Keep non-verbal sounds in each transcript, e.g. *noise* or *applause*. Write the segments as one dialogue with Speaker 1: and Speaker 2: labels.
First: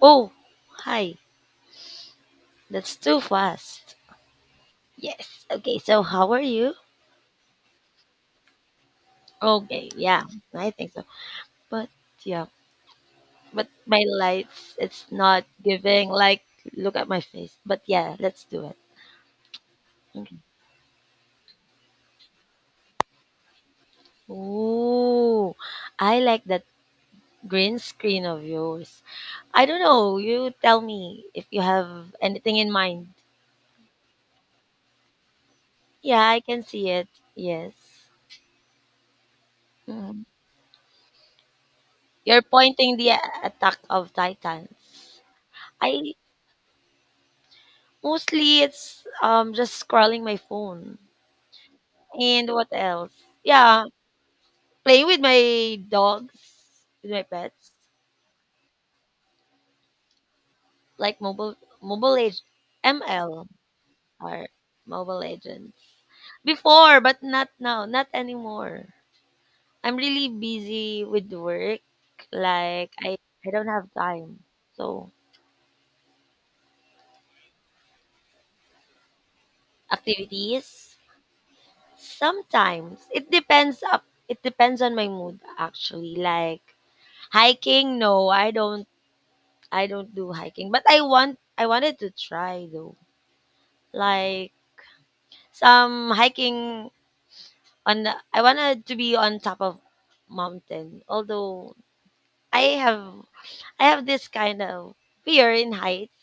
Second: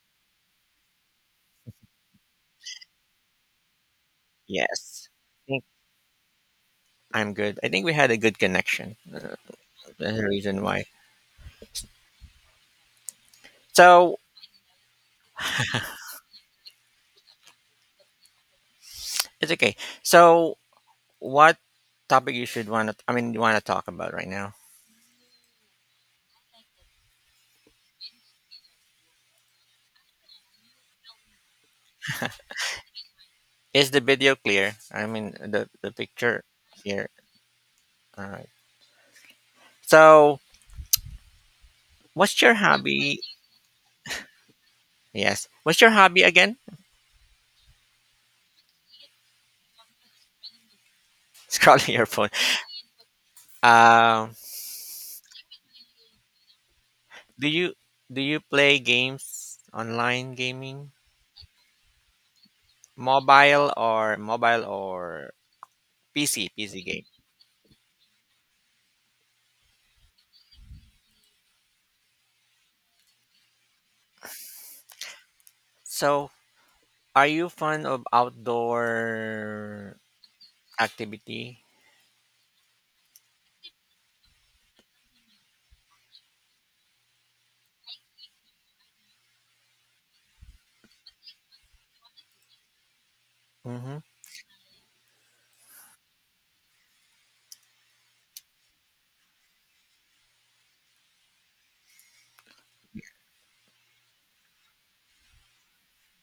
Speaker 1: Oh, hi. That's too fast.
Speaker 2: Yes.
Speaker 1: Yes.
Speaker 2: I think
Speaker 1: Okay. So, how are you?
Speaker 2: I'm good. I think we had a good connection. Uh,
Speaker 1: Okay.
Speaker 2: That's
Speaker 1: Yeah,
Speaker 2: the reason
Speaker 1: I
Speaker 2: why.
Speaker 1: think so. But yeah, but my
Speaker 2: So
Speaker 1: lights, it's not giving. Like, look at my face. But yeah, let's do it.
Speaker 2: it's okay.
Speaker 1: Okay.
Speaker 2: So what topic you should want to? I mean, you want to talk about right now?
Speaker 1: Ooh, I like that green screen of yours. I don't know. You tell me if you have anything in mind.
Speaker 2: Is the video clear? I mean, the
Speaker 1: Yeah, I
Speaker 2: picture
Speaker 1: can see it.
Speaker 2: here.
Speaker 1: Yes.
Speaker 2: All right.
Speaker 1: Mhm.
Speaker 2: So what's
Speaker 1: You're
Speaker 2: your
Speaker 1: pointing the
Speaker 2: hobby?
Speaker 1: attack of Titans.
Speaker 2: Yes. What's your
Speaker 1: I
Speaker 2: hobby again?
Speaker 1: mostly it's just scrolling my phone.
Speaker 2: *laughs* Scrolling your phone.
Speaker 1: And what else? Yeah,
Speaker 2: Um.
Speaker 1: playing with my dogs, with my
Speaker 2: *laughs* do
Speaker 1: pets,
Speaker 2: you do you play games online gaming?
Speaker 1: like mobile age ML
Speaker 2: Mobile or
Speaker 1: or
Speaker 2: mobile
Speaker 1: Mobile
Speaker 2: or
Speaker 1: Legends.
Speaker 2: PC
Speaker 1: Before,
Speaker 2: game?
Speaker 1: but not now, not anymore. I'm really busy with work. Like I don't have time. So,
Speaker 2: So are you fond of outdoor
Speaker 1: activities
Speaker 2: activity?
Speaker 1: sometimes it depends on my mood, actually. Like hiking, no, I don't do hiking, but I wanted to try though.
Speaker 2: Mm-hmm.
Speaker 1: Like some hiking on the, I wanted to be on top of mountain. Although I have I have this kind of fear in heights.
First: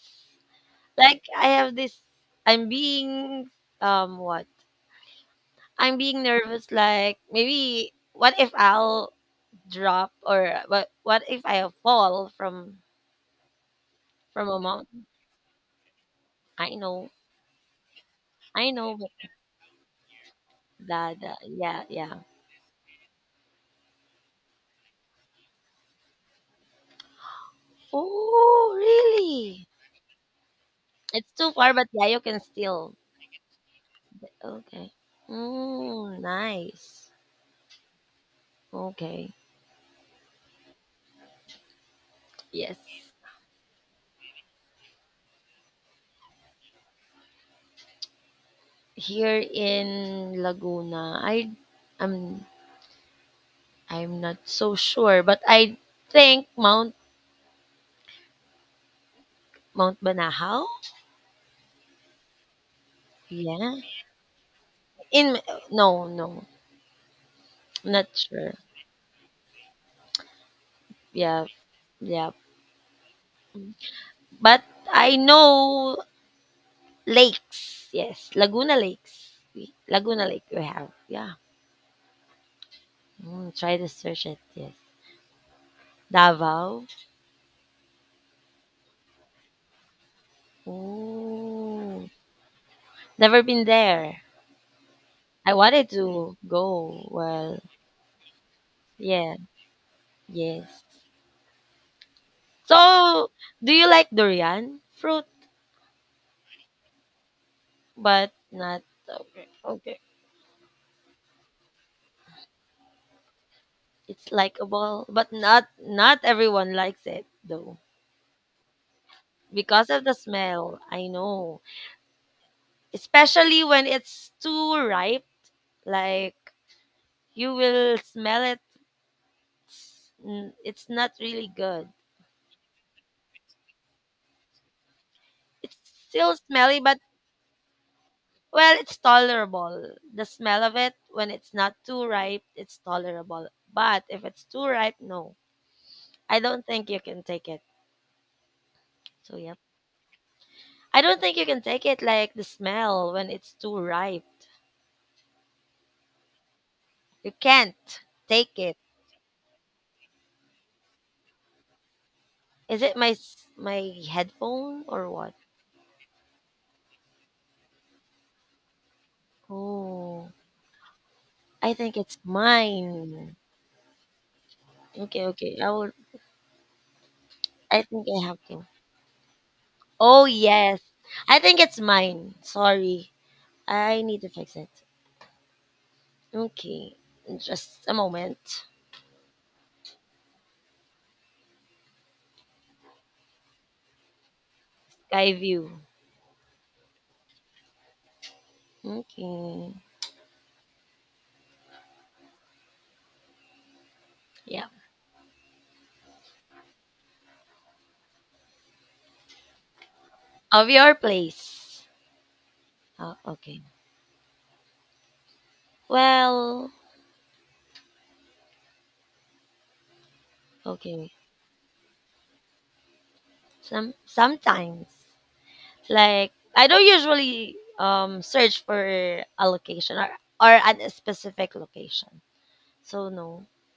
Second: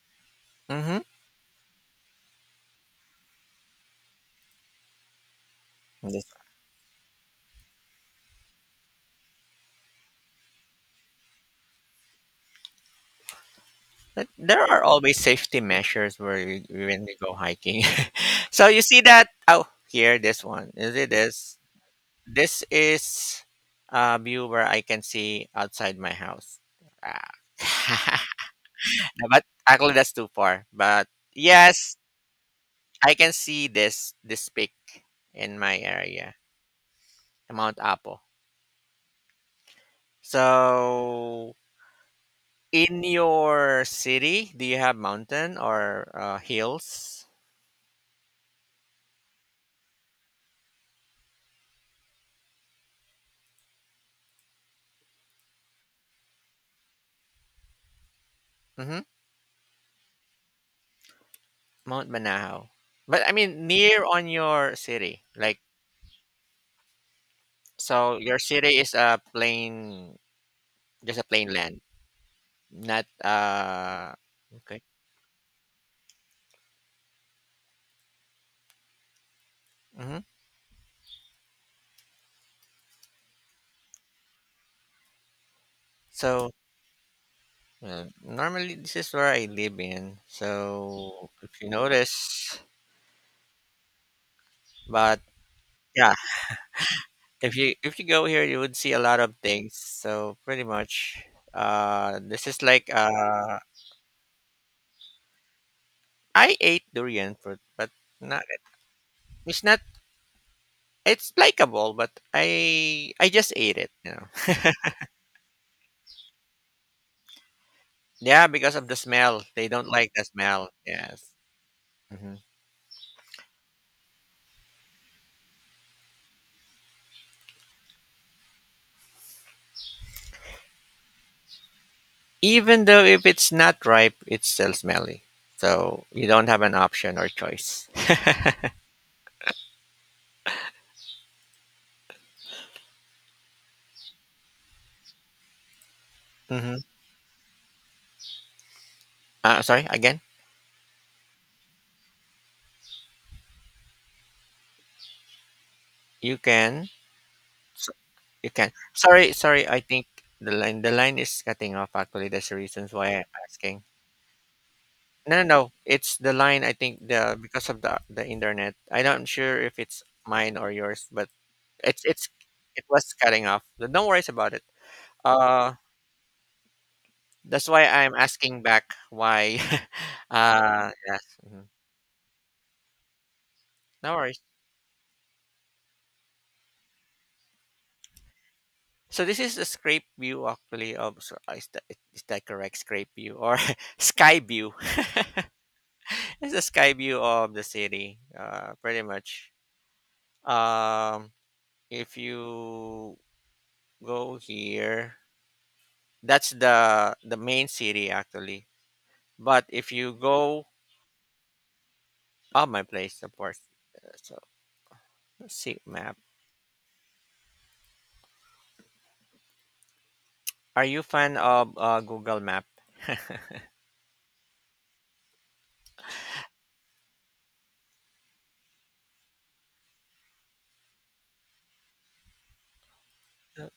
Speaker 2: Mm-hmm.
Speaker 1: Like I have this I'm being what? I'm being
Speaker 2: Yes.
Speaker 1: nervous, like maybe what if I'll drop or what if I fall
Speaker 2: But
Speaker 1: from a
Speaker 2: there are
Speaker 1: mountain?
Speaker 2: always safety measures where you,
Speaker 1: I
Speaker 2: when
Speaker 1: know.
Speaker 2: you go hiking. *laughs* So
Speaker 1: I
Speaker 2: you
Speaker 1: know
Speaker 2: see
Speaker 1: but
Speaker 2: that? Oh, here, this one. Is it
Speaker 1: that,
Speaker 2: this?
Speaker 1: yeah, yeah.
Speaker 2: This is a view where I can see outside my house. Ah. *laughs*
Speaker 1: Oh,
Speaker 2: No, but
Speaker 1: really?
Speaker 2: actually, that's too far. But
Speaker 1: It's too far, but
Speaker 2: yes,
Speaker 1: yeah, you can still.
Speaker 2: I can see this
Speaker 1: Okay.
Speaker 2: peak in my
Speaker 1: Mm,
Speaker 2: area,
Speaker 1: nice.
Speaker 2: Mount Apo.
Speaker 1: Okay.
Speaker 2: So
Speaker 1: Yes.
Speaker 2: in your city, do you have mountain or hills?
Speaker 1: Here in Laguna, I'm I'm not so sure, but I think
Speaker 2: Mm-hmm.
Speaker 1: Mount Banahaw.
Speaker 2: Mount Manahaw. But I mean,
Speaker 1: Yeah.
Speaker 2: near on your city,
Speaker 1: In
Speaker 2: like
Speaker 1: no, no. Not
Speaker 2: so, your
Speaker 1: sure.
Speaker 2: city is a plain, just a
Speaker 1: Yeah.
Speaker 2: plain land,
Speaker 1: Yeah.
Speaker 2: not.
Speaker 1: But
Speaker 2: Okay.
Speaker 1: I know lakes. Yes. Laguna Lakes. We-
Speaker 2: Mm-hmm.
Speaker 1: Laguna Lake we have. Yeah. Mm, try to search it. Yes.
Speaker 2: So
Speaker 1: Davao?
Speaker 2: normally this is where I live in. So if you
Speaker 1: Oh,
Speaker 2: notice,
Speaker 1: never been there.
Speaker 2: but
Speaker 1: I wanted
Speaker 2: yeah,
Speaker 1: to go.
Speaker 2: if
Speaker 1: Well,
Speaker 2: you if you go here, you would see a lot
Speaker 1: yeah,
Speaker 2: of things. So pretty
Speaker 1: yes.
Speaker 2: much, this is like
Speaker 1: So, do you like durian fruit,
Speaker 2: I ate durian fruit, but
Speaker 1: but
Speaker 2: not
Speaker 1: not okay?
Speaker 2: it's not
Speaker 1: Okay,
Speaker 2: it's likable, but I just ate it, you know.
Speaker 1: it's
Speaker 2: *laughs*
Speaker 1: likable, but not everyone likes it though
Speaker 2: Yeah, because of the smell. They don't
Speaker 1: because of
Speaker 2: like
Speaker 1: the
Speaker 2: the smell.
Speaker 1: smell. I
Speaker 2: Yes.
Speaker 1: know,
Speaker 2: Hmm.
Speaker 1: especially when it's too ripe. Like you will smell it. It's n- it's not really good.
Speaker 2: Even though if it's not ripe, it's still smelly.
Speaker 1: It's
Speaker 2: So you
Speaker 1: still
Speaker 2: don't have an
Speaker 1: smelly, but
Speaker 2: option or choice.
Speaker 1: well, it's tolerable. The smell of it, when it's not too ripe, it's tolerable. But if it's too ripe, no. I don't
Speaker 2: hmm
Speaker 1: think you can take it. So, yeah.
Speaker 2: Sorry, again.
Speaker 1: I don't think you can take it, like the smell when it's too ripe.
Speaker 2: You can.
Speaker 1: You
Speaker 2: so-
Speaker 1: can't
Speaker 2: You
Speaker 1: take
Speaker 2: can.
Speaker 1: it.
Speaker 2: Sorry, sorry. I think the line is cutting off. Actually, that's the
Speaker 1: Is
Speaker 2: reasons
Speaker 1: it my
Speaker 2: why I'm
Speaker 1: s-
Speaker 2: asking.
Speaker 1: my headphone or what?
Speaker 2: No, no, no. It's the line. I think the because of the internet. I'm not sure if it's
Speaker 1: Oh,
Speaker 2: mine or yours, but
Speaker 1: I think
Speaker 2: it's
Speaker 1: it's
Speaker 2: it's it was
Speaker 1: mine.
Speaker 2: cutting off. But don't worry about it.
Speaker 1: Okay, okay. I
Speaker 2: Uh,
Speaker 1: will
Speaker 2: that's
Speaker 1: I
Speaker 2: why
Speaker 1: think
Speaker 2: I'm
Speaker 1: I have
Speaker 2: asking
Speaker 1: to.
Speaker 2: back why.
Speaker 1: Oh,
Speaker 2: *laughs*
Speaker 1: yes.
Speaker 2: Yes.
Speaker 1: I think
Speaker 2: Mhm.
Speaker 1: it's mine. Sorry. I
Speaker 2: No
Speaker 1: need to
Speaker 2: worries.
Speaker 1: fix it. Okay, just a moment.
Speaker 2: So this is the scrape view actually of. So is that correct scrape view or *laughs* sky view?
Speaker 1: Sky view.
Speaker 2: *laughs* It's the sky view of the city. Pretty much.
Speaker 1: Okay,
Speaker 2: Um, if you go
Speaker 1: yeah,
Speaker 2: here. That's the main city actually. But if you go.
Speaker 1: of your place.
Speaker 2: Oh, my
Speaker 1: Oh,
Speaker 2: place of course.
Speaker 1: okay.
Speaker 2: So let's see map.
Speaker 1: Well,
Speaker 2: Are you
Speaker 1: okay.
Speaker 2: fan of Google Map?
Speaker 1: Some sometimes, like I don't usually search for a location or at a specific location. So no,
Speaker 2: Uh,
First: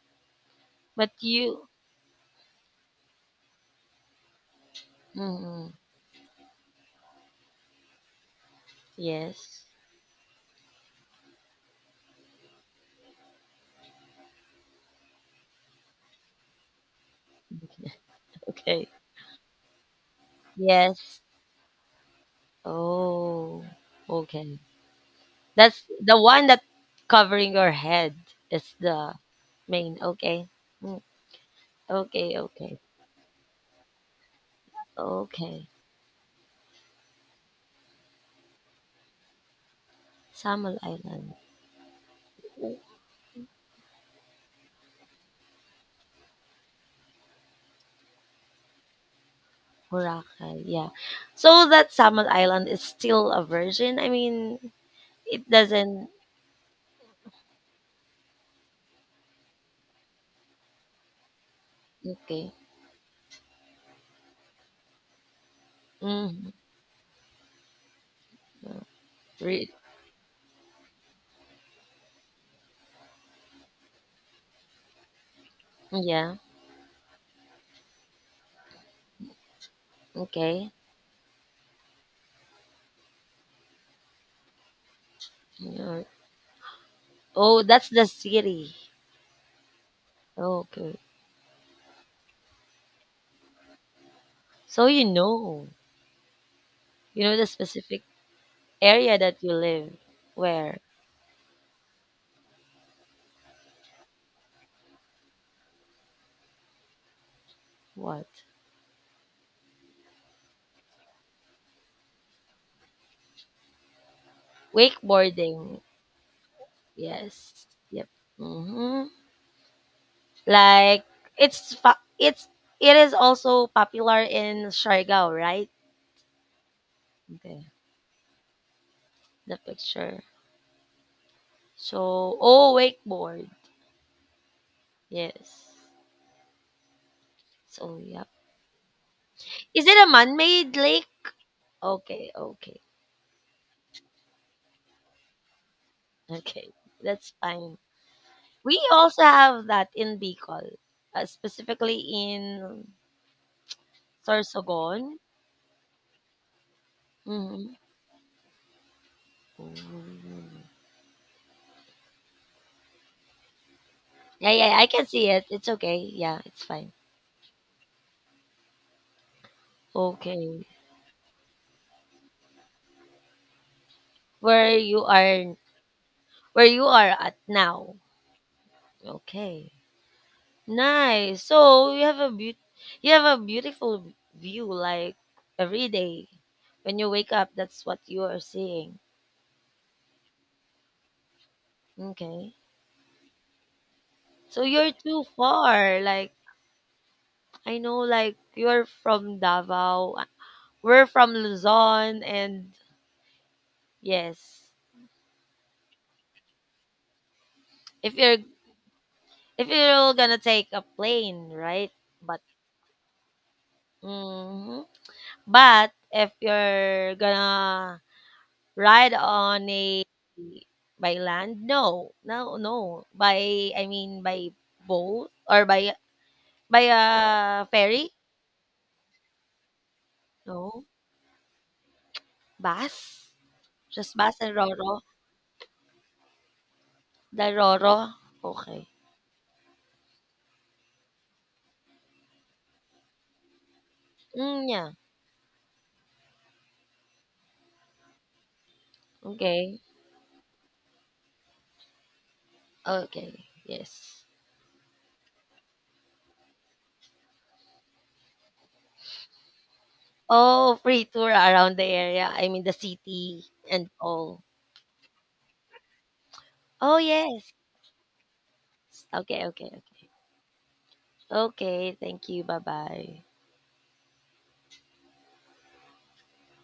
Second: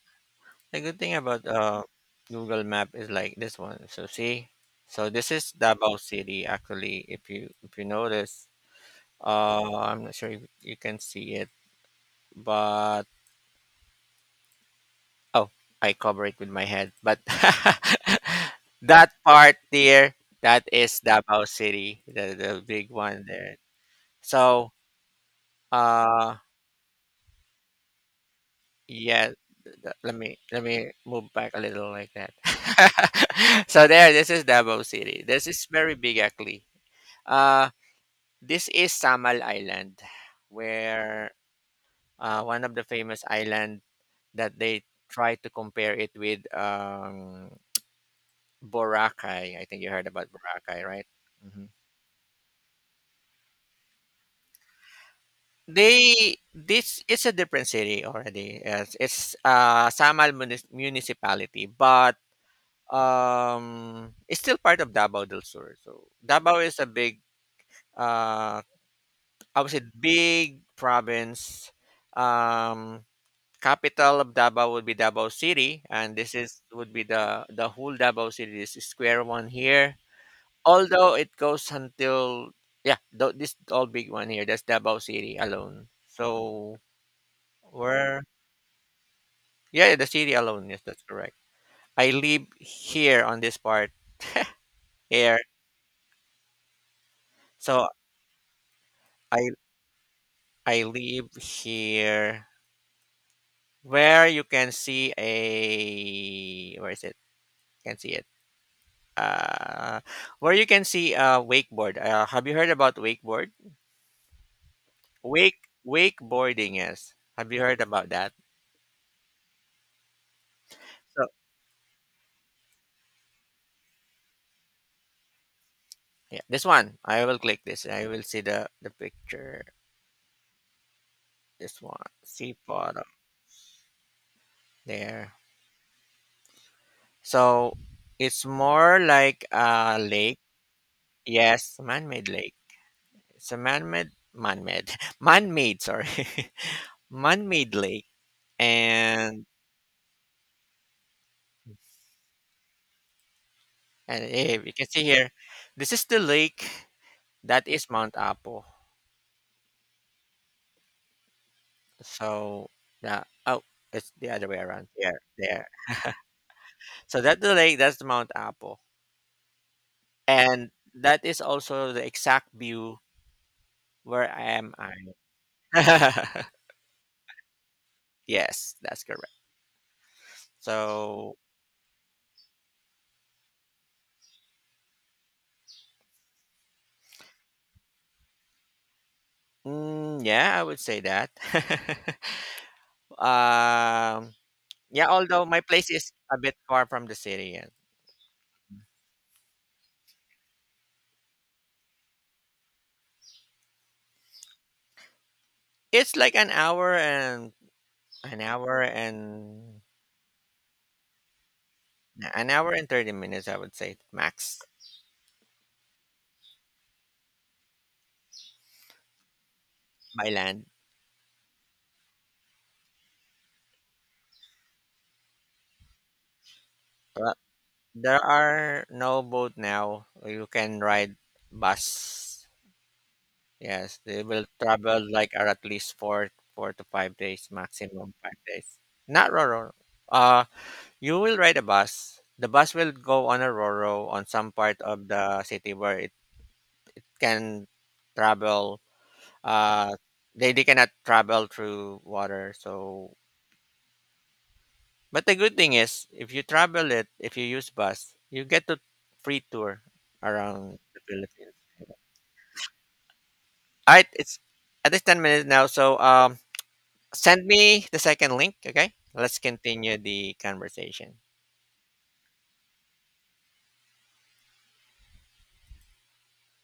Speaker 2: The good
Speaker 1: but
Speaker 2: thing about
Speaker 1: you.
Speaker 2: Google Map is like this one. So see, so this is
Speaker 1: Mm,
Speaker 2: Davao City actually. If you notice,
Speaker 1: yes.
Speaker 2: I'm not sure if you can see it, but oh, I cover it with my head. But *laughs*
Speaker 1: Okay.
Speaker 2: that part there, that is
Speaker 1: Yes.
Speaker 2: Davao City, the big one there.
Speaker 1: Oh. Okay.
Speaker 2: So,
Speaker 1: That's the
Speaker 2: uh,
Speaker 1: one that covering your head is the
Speaker 2: yeah,
Speaker 1: main.
Speaker 2: let me
Speaker 1: Okay.
Speaker 2: let me
Speaker 1: Mm,
Speaker 2: move back a little like that.
Speaker 1: okay, okay.
Speaker 2: *laughs* So there, this is Davao City. This is
Speaker 1: Okay.
Speaker 2: very big actually. Uh, this is Samal Island,
Speaker 1: Samal
Speaker 2: where
Speaker 1: Island.
Speaker 2: one of the famous island that they try to compare it with Boracay. I think you heard about
Speaker 1: Boracay.
Speaker 2: Boracay,
Speaker 1: Yeah.
Speaker 2: right?
Speaker 1: So
Speaker 2: Hmm.
Speaker 1: that Samal Island is still a virgin. I mean, it doesn't.
Speaker 2: They This is a different city already. Yes, it's Samal municipality, but
Speaker 1: Okay.
Speaker 2: It's still part of Davao del Sur. So
Speaker 1: Mm,
Speaker 2: Davao is a big, uh, I
Speaker 1: re-
Speaker 2: would say big province. Um, Capital of Davao would be Davao City, and this
Speaker 1: yeah.
Speaker 2: is would be the whole Davao City. This is square one here.
Speaker 1: Okay.
Speaker 2: Although it goes until, yeah, this all big one here. That's Davao City alone.
Speaker 1: Yeah.
Speaker 2: So
Speaker 1: Oh, that's the
Speaker 2: where,
Speaker 1: city.
Speaker 2: yeah, the city alone. Yes,
Speaker 1: Okay.
Speaker 2: that's correct. I live here on this part
Speaker 1: So you
Speaker 2: here,
Speaker 1: know. You know the
Speaker 2: so
Speaker 1: specific area that
Speaker 2: I
Speaker 1: you live. Where?
Speaker 2: I live here where you can see a where is it? Can see it.
Speaker 1: What?
Speaker 2: Uh, where you can see a wakeboard. Have you heard about wakeboard?
Speaker 1: Wakeboarding.
Speaker 2: Wakeboarding. Yes. Have you
Speaker 1: Yes.
Speaker 2: heard
Speaker 1: Yep.
Speaker 2: about that?
Speaker 1: Hmm. Like
Speaker 2: So
Speaker 1: it's it is also popular in Siargao, right?
Speaker 2: yeah, this one. I will click
Speaker 1: Okay.
Speaker 2: this. I will see the
Speaker 1: The
Speaker 2: picture.
Speaker 1: picture.
Speaker 2: This one.
Speaker 1: So
Speaker 2: See
Speaker 1: oh
Speaker 2: photo
Speaker 1: wakeboard.
Speaker 2: there.
Speaker 1: Yes.
Speaker 2: So
Speaker 1: So yep.
Speaker 2: it's more like
Speaker 1: Is it
Speaker 2: a
Speaker 1: a
Speaker 2: lake.
Speaker 1: man-made lake?
Speaker 2: Yes, man-made
Speaker 1: Okay,
Speaker 2: lake.
Speaker 1: okay,
Speaker 2: It's a *laughs* man-made. Sorry. *laughs*
Speaker 1: okay. That's
Speaker 2: man-made
Speaker 1: fine.
Speaker 2: lake
Speaker 1: We also
Speaker 2: and
Speaker 1: have that in Bicol, specifically in
Speaker 2: you can
Speaker 1: Sorsogon.
Speaker 2: see here this is the lake that
Speaker 1: Mm-hmm.
Speaker 2: is Mount Apo. So, yeah. Oh, it's the other
Speaker 1: Yeah,
Speaker 2: way
Speaker 1: yeah, I
Speaker 2: around
Speaker 1: can
Speaker 2: here,
Speaker 1: see it.
Speaker 2: there.
Speaker 1: It's okay. Yeah, it's fine.
Speaker 2: So that's the lake. That's the Mount Apo.
Speaker 1: Okay.
Speaker 2: And that is also the exact view where I am
Speaker 1: Where
Speaker 2: I
Speaker 1: you are
Speaker 2: *laughs*
Speaker 1: where you are at now.
Speaker 2: Yes, that's correct.
Speaker 1: Okay.
Speaker 2: So
Speaker 1: Nice. So you have a beaut you have a beautiful view like every day. When you wake up, that's what you are seeing.
Speaker 2: yeah, I would say that. *laughs*
Speaker 1: Okay.
Speaker 2: um
Speaker 1: So you're
Speaker 2: yeah,
Speaker 1: too
Speaker 2: although my place
Speaker 1: far.
Speaker 2: is
Speaker 1: Like
Speaker 2: a bit far from the city and
Speaker 1: I know, like you're from Davao. Uh, we're from Luzon and yes.
Speaker 2: it's like
Speaker 1: If you're
Speaker 2: An hour
Speaker 1: if
Speaker 2: and
Speaker 1: you're gonna take a plane, right?
Speaker 2: yeah,
Speaker 1: But
Speaker 2: an hour and 30 minutes, I would say max
Speaker 1: hmm but if you're gonna ride on a
Speaker 2: by land.
Speaker 1: by land? No. No, no. By I mean by boat or by
Speaker 2: But
Speaker 1: a ferry?
Speaker 2: there are no boat now. You can
Speaker 1: No.
Speaker 2: ride bus.
Speaker 1: Bus?
Speaker 2: Yes,
Speaker 1: Just
Speaker 2: they
Speaker 1: bus
Speaker 2: will
Speaker 1: and Roro?
Speaker 2: travel like are at least four to five
Speaker 1: The
Speaker 2: days
Speaker 1: Roro?
Speaker 2: maximum 5 days.
Speaker 1: Okay.
Speaker 2: Not Roro. Uh, you will ride a bus. The bus will go on a Roro on some
Speaker 1: Mm,
Speaker 2: part
Speaker 1: yeah.
Speaker 2: of the city where it can travel.
Speaker 1: Okay.
Speaker 2: Uh, they, cannot travel through water, so.
Speaker 1: Okay. Yes.
Speaker 2: But the good thing is, if you travel it, if you use bus, you get to free tour
Speaker 1: Oh,
Speaker 2: around the
Speaker 1: free tour
Speaker 2: Philippines.
Speaker 1: around the area. I mean the city and
Speaker 2: All right, it's
Speaker 1: all.
Speaker 2: at least 10 minutes now. So
Speaker 1: Oh,
Speaker 2: send
Speaker 1: yes.
Speaker 2: me the second link, okay? Let's
Speaker 1: Okay, okay,
Speaker 2: continue
Speaker 1: okay.
Speaker 2: the conversation.
Speaker 1: Okay, thank you. Bye-bye.